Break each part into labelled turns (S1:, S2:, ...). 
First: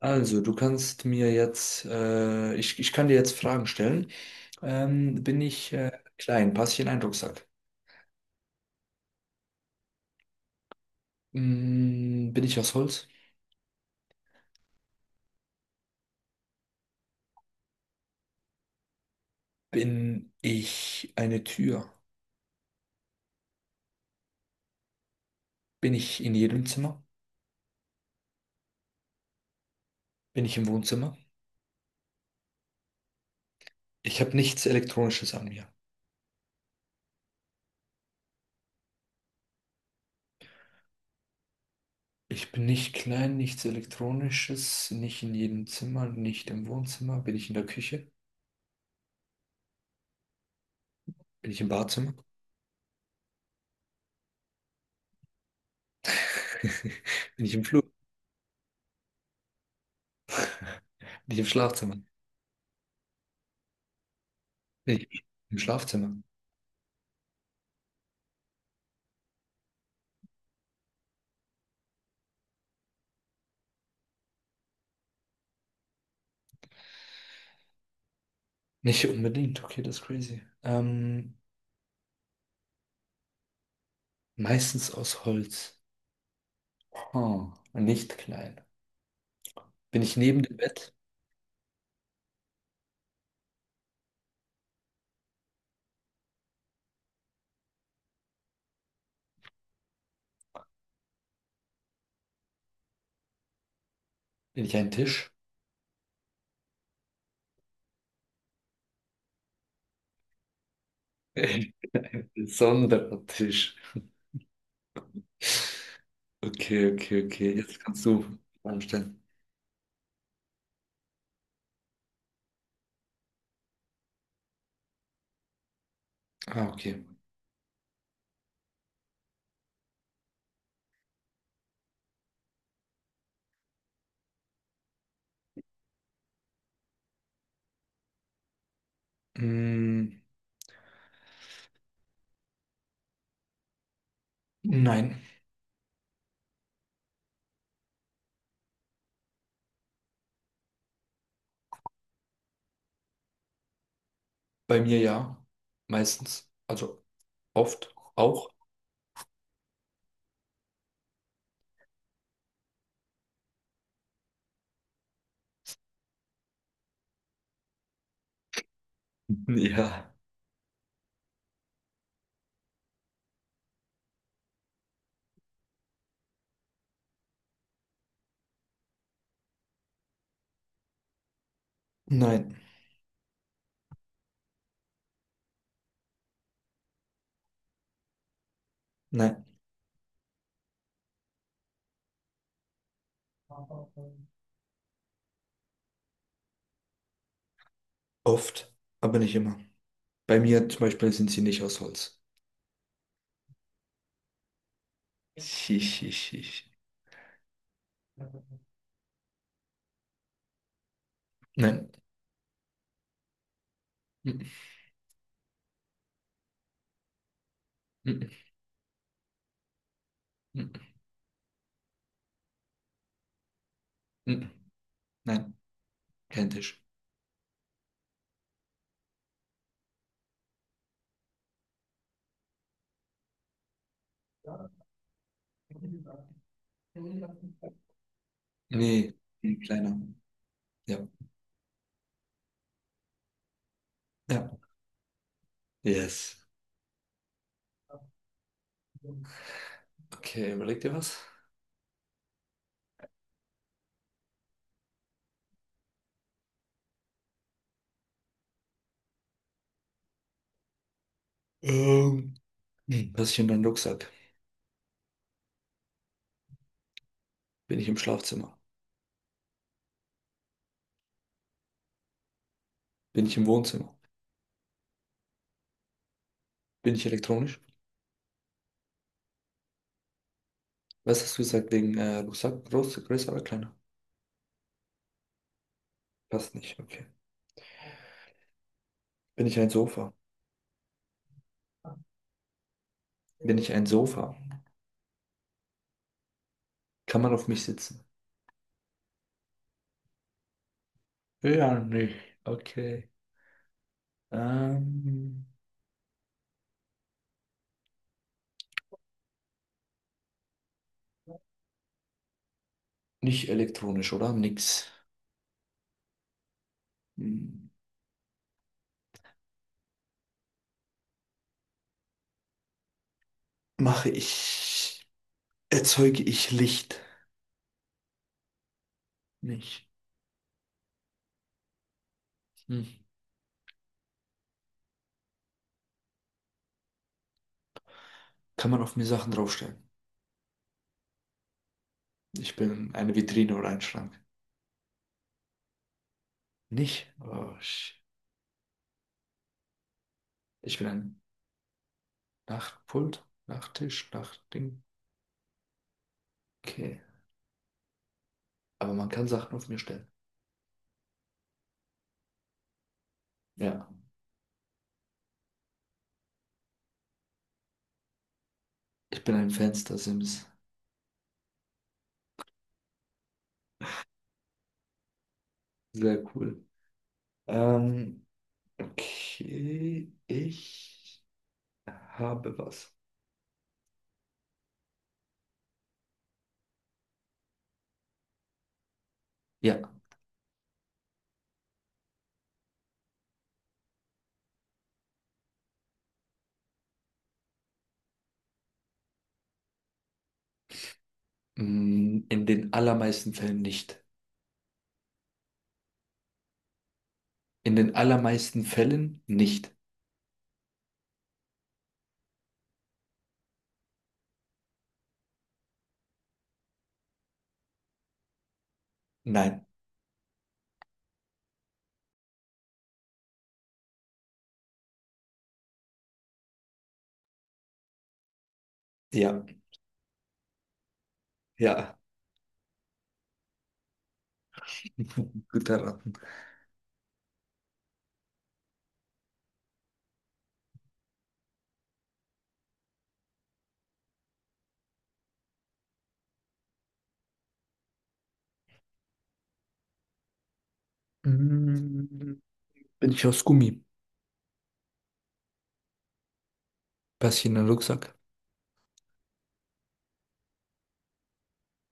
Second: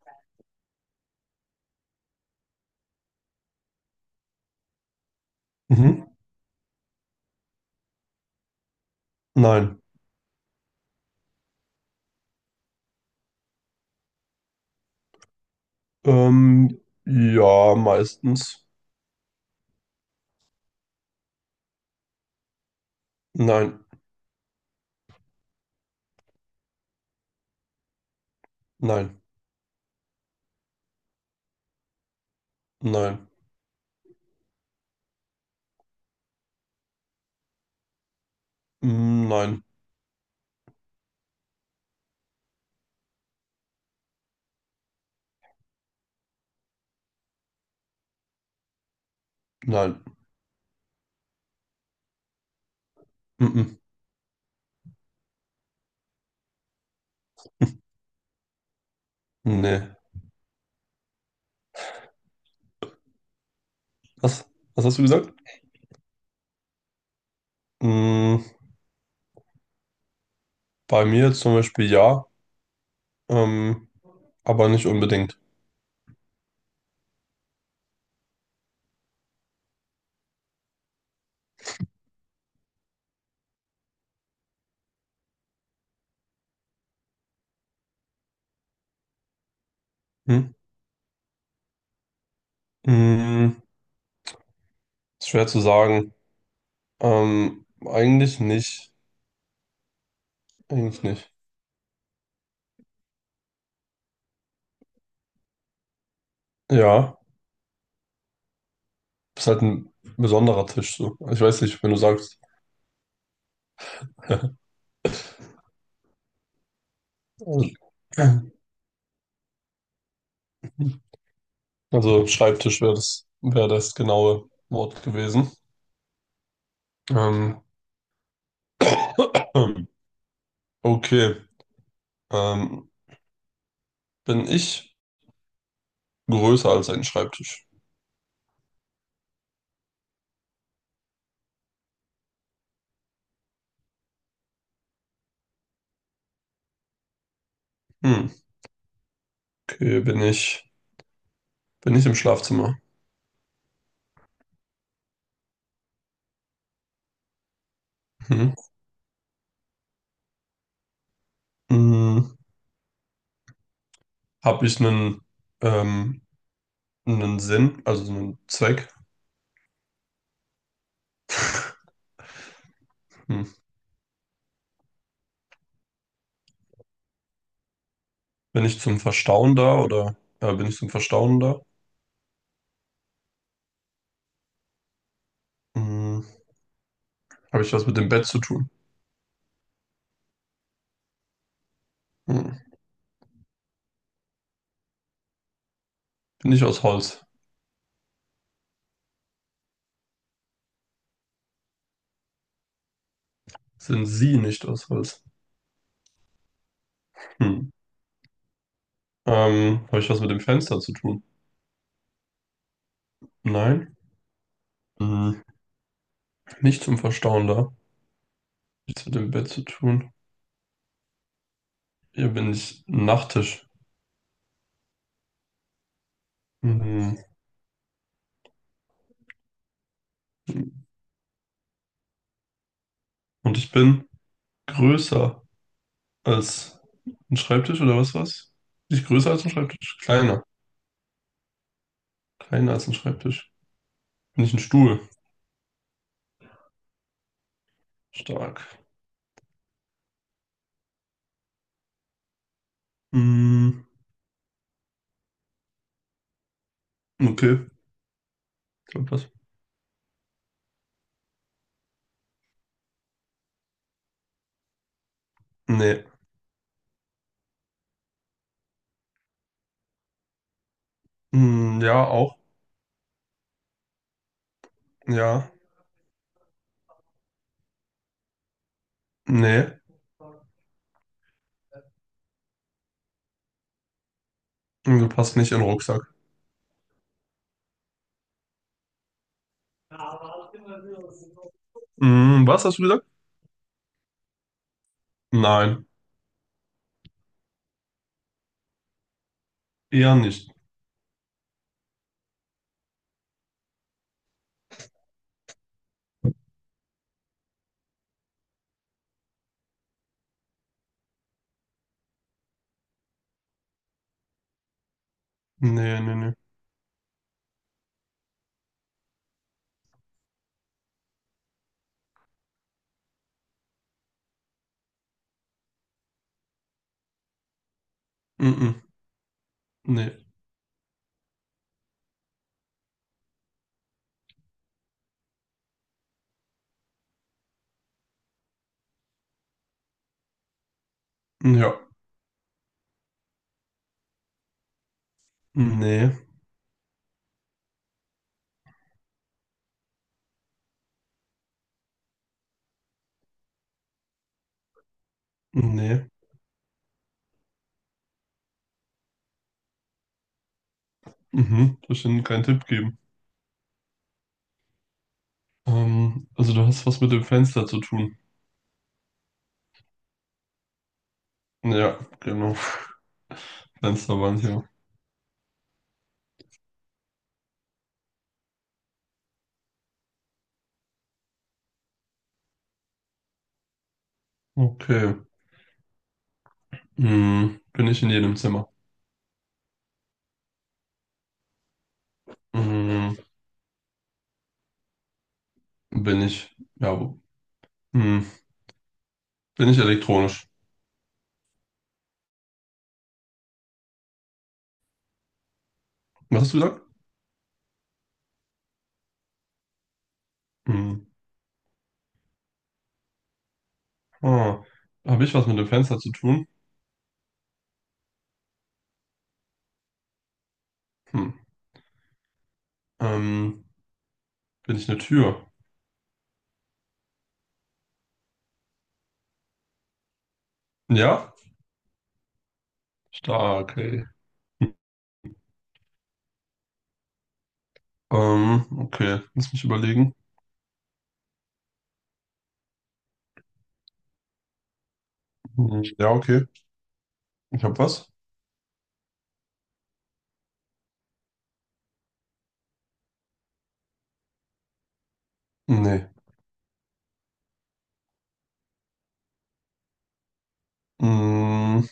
S1: Also, du kannst mir jetzt, ich kann dir jetzt Fragen stellen. Bin ich
S2: Mhm.
S1: klein? Passe ich in einen Rucksack?
S2: Nein.
S1: Bin ich aus Holz?
S2: Ähm, ja, meistens.
S1: Bin ich eine Tür?
S2: Nein,
S1: Bin ich in jedem Zimmer?
S2: nein,
S1: Bin ich im Wohnzimmer?
S2: nein,
S1: Ich habe nichts Elektronisches an mir.
S2: Nein,
S1: Ich bin nicht klein, nichts Elektronisches, nicht in jedem Zimmer, nicht im Wohnzimmer. Bin ich in der Küche?
S2: nein,
S1: Bin ich im Badezimmer?
S2: mhm.
S1: Bin ich im Flur?
S2: Nee.
S1: Bin ich im Schlafzimmer?
S2: Was, was
S1: Bin
S2: hast du
S1: ich
S2: gesagt?
S1: im Schlafzimmer?
S2: Mm, bei mir zum Beispiel ja, ähm, aber nicht unbedingt.
S1: Nicht unbedingt, okay, das ist crazy. Meistens aus Holz. Hm, nicht klein. Bin ich
S2: Hm?
S1: neben dem Bett?
S2: Mm, ist schwer zu sagen. Eigentlich nicht. Eigentlich nicht.
S1: Bin ich ein Tisch?
S2: Ja, ist halt ein besonderer Tisch so. Ich weiß
S1: Ein
S2: nicht, wenn du sagst.
S1: besonderer Tisch. Okay, okay, okay. Jetzt
S2: Also,
S1: kannst du Fragen stellen.
S2: also Schreibtisch wäre das genaue Wort gewesen.
S1: Ah, okay.
S2: Ähm, okay. Ähm, Bin ich größer als ein Schreibtisch?
S1: Mm, nein,
S2: Hm. Okay, bin ich im Schlafzimmer?
S1: bei mir ja. Meistens. Also oft auch.
S2: Hm. Hm. Habe ich ähm, einen Sinn, also einen Zweck?
S1: Ja.
S2: Hm. Bin ich zum Verstauen da oder Bin ich zum Verstauen da?
S1: Nein,
S2: Hm. Habe ich was mit dem Bett zu tun?
S1: nein.
S2: Hm. Bin ich aus Holz?
S1: Oft, aber nicht immer. Bei mir zum Beispiel sind sie nicht aus Holz.
S2: Sind Sie nicht aus Holz?
S1: Schisch, schisch, schisch.
S2: Hm. Habe ich was mit dem Fenster zu tun?
S1: Nein.
S2: Nein.
S1: Mm,
S2: Hm, nicht zum Verstauen da.
S1: mm, mm,
S2: Nichts mit dem Bett zu tun.
S1: mm,
S2: Hier bin ich ein Nachttisch.
S1: mm, mm. Nein, kein Tisch.
S2: Hm. Und ich bin größer als ein Schreibtisch oder was? Bin ich
S1: Nee,
S2: größer als ein
S1: ein kleiner.
S2: Schreibtisch? Kleiner.
S1: Ja.
S2: Kleiner als ein Schreibtisch. Bin
S1: Ja.
S2: ich ein Stuhl?
S1: Yes.
S2: Stark.
S1: Okay, überleg dir was.
S2: Hm, okay. Ich hab was.
S1: Ähm. Hm, was ist in deinem Rucksack?
S2: Nee.
S1: Bin ich im Schlafzimmer?
S2: Hm, ja, auch.
S1: Bin ich im Wohnzimmer?
S2: Ja.
S1: Bin ich elektronisch?
S2: Nee.
S1: Was hast du gesagt wegen Rucksack? Groß, größer oder kleiner?
S2: Du passt nicht in den Rucksack.
S1: Passt nicht, okay. Bin ich ein Sofa?
S2: Hm, was hast du gesagt?
S1: Bin ich ein Sofa?
S2: Nein.
S1: Kann man auf mich sitzen?
S2: Eher nicht.
S1: Ja, nicht. Okay. Ähm, nicht elektronisch, oder? Nix.
S2: Nee, nee, nee.
S1: Hm. Mache ich, erzeuge ich Licht?
S2: Mhm.
S1: Nicht.
S2: Ne.
S1: Hm. Kann man auf mir Sachen draufstellen?
S2: Ja.
S1: Ich bin eine Vitrine oder ein Schrank.
S2: Ne.
S1: Nicht? Oh, sh- ich bin ein Nachtpult, Nachttisch, Nachtding.
S2: Ne.
S1: Okay. Aber man kann Sachen auf mir stellen.
S2: Mhm. Soll ich denn keinen Tipp geben?
S1: Ja.
S2: Also du hast was mit dem Fenster zu tun.
S1: Ich bin ein Fenster-Sims.
S2: Ja, genau. Fensterwand, ja.
S1: Sehr cool. Ähm, okay. Ich habe was.
S2: Okay. Hm. Bin ich in jedem Zimmer?
S1: Ja.
S2: Hm. Bin ich. Ja, wo- Hm. Bin ich elektronisch?
S1: Mm,
S2: Was hast du gesagt?
S1: In den allermeisten Fällen nicht.
S2: Hm. Ah. Habe ich was mit dem Fenster zu tun?
S1: Nein,
S2: Hm. Ähm, Bin ich eine Tür?
S1: ja,
S2: Ja?
S1: ja.
S2: Stark, ey.
S1: Gut erraten.
S2: Okay. Lass mich überlegen. Hm, ja, okay. Ich habe was.
S1: Mm, bin ich aus Gummi?
S2: Nee.
S1: Passe ich in den Rucksack?
S2: Mm,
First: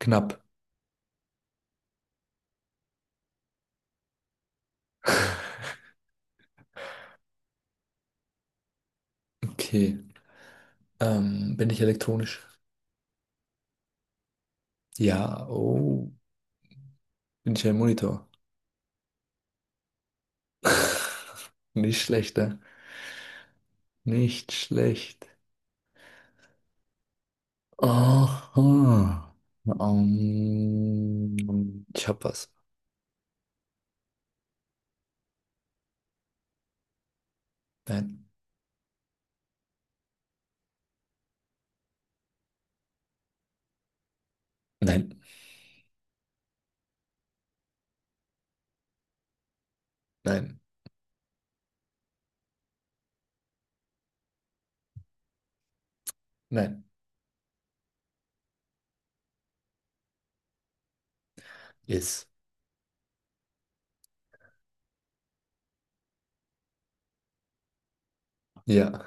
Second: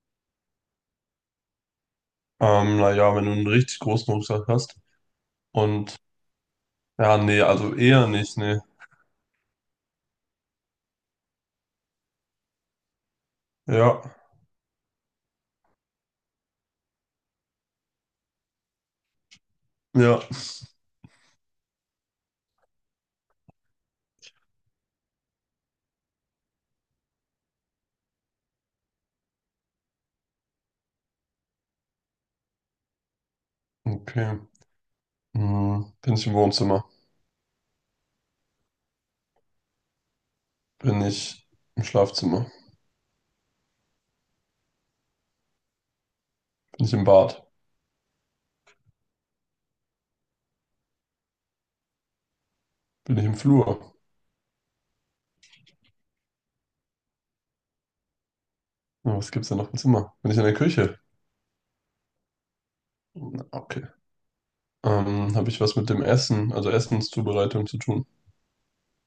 S1: Knapp.
S2: naja, wenn du einen richtig großen Rucksack hast. Und ja, nee, also eher nicht, nee.
S1: Okay. Bin ich elektronisch?
S2: Ja,
S1: Ja. Oh. Bin ich ein Monitor?
S2: ja.
S1: Nicht schlecht, ne? Nicht schlecht. Aha. Ähm, ich hab was.
S2: Okay. Mm, bin ich im Wohnzimmer?
S1: Nein.
S2: Bin ich im Schlafzimmer?
S1: Nein.
S2: Bin ich im Bad?
S1: Nein.
S2: Bin ich im Flur?
S1: Nein.
S2: Na, was gibt's denn noch im Zimmer? Bin ich in der Küche?
S1: Yes.
S2: Na, okay. Habe ich was mit dem Essen, also Essenszubereitung zu tun?
S1: Ja.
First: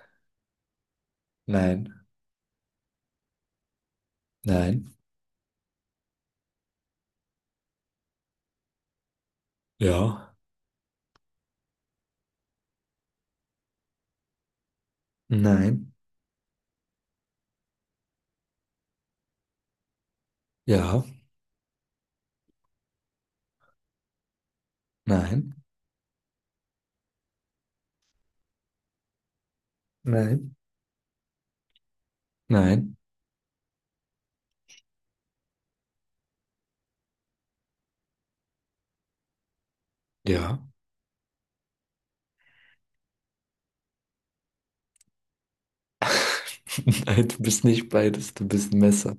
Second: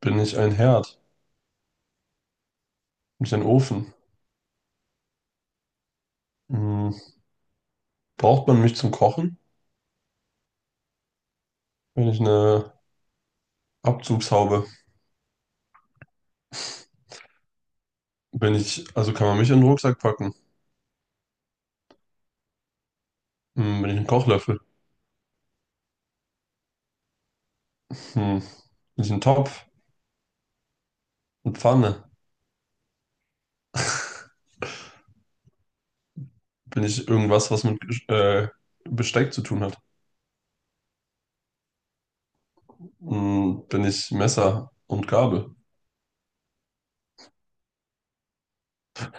S2: Bin ich ein Herd?
S1: Nein.
S2: Bin ich ein Ofen?
S1: Nein.
S2: Mm, braucht man mich zum Kochen?
S1: Ja.
S2: Bin ich eine Abzugshaube?
S1: Nein.
S2: Wenn ich, also kann man mich in den Rucksack packen?
S1: Ja.
S2: Hm, bin ich ein Kochlöffel?
S1: Nein.
S2: Hm. Bin ich ein Topf?
S1: Nein,
S2: Eine Pfanne?
S1: nein,
S2: Bin ich irgendwas, was Besteck zu tun hat?
S1: ja.
S2: Hm, bin ich Messer und Gabel?
S1: Nein, du bist nicht beides, du bist ein Messer.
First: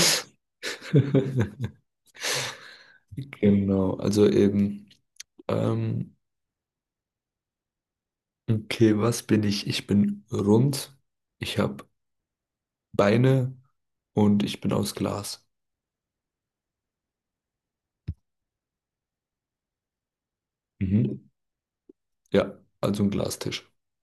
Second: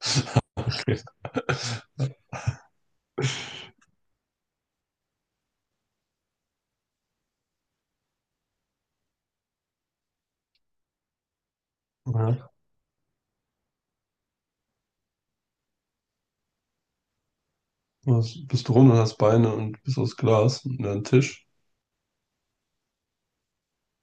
S2: Okay.
S1: Genau, also eben, ähm, okay, was bin ich? Ich bin rund, ich habe
S2: Ja.
S1: Beine und ich bin aus Glas.
S2: Was, bist du rund und hast Beine und bist aus Glas und ein
S1: Mhm.
S2: Tisch?
S1: Ja, also ein Glastisch.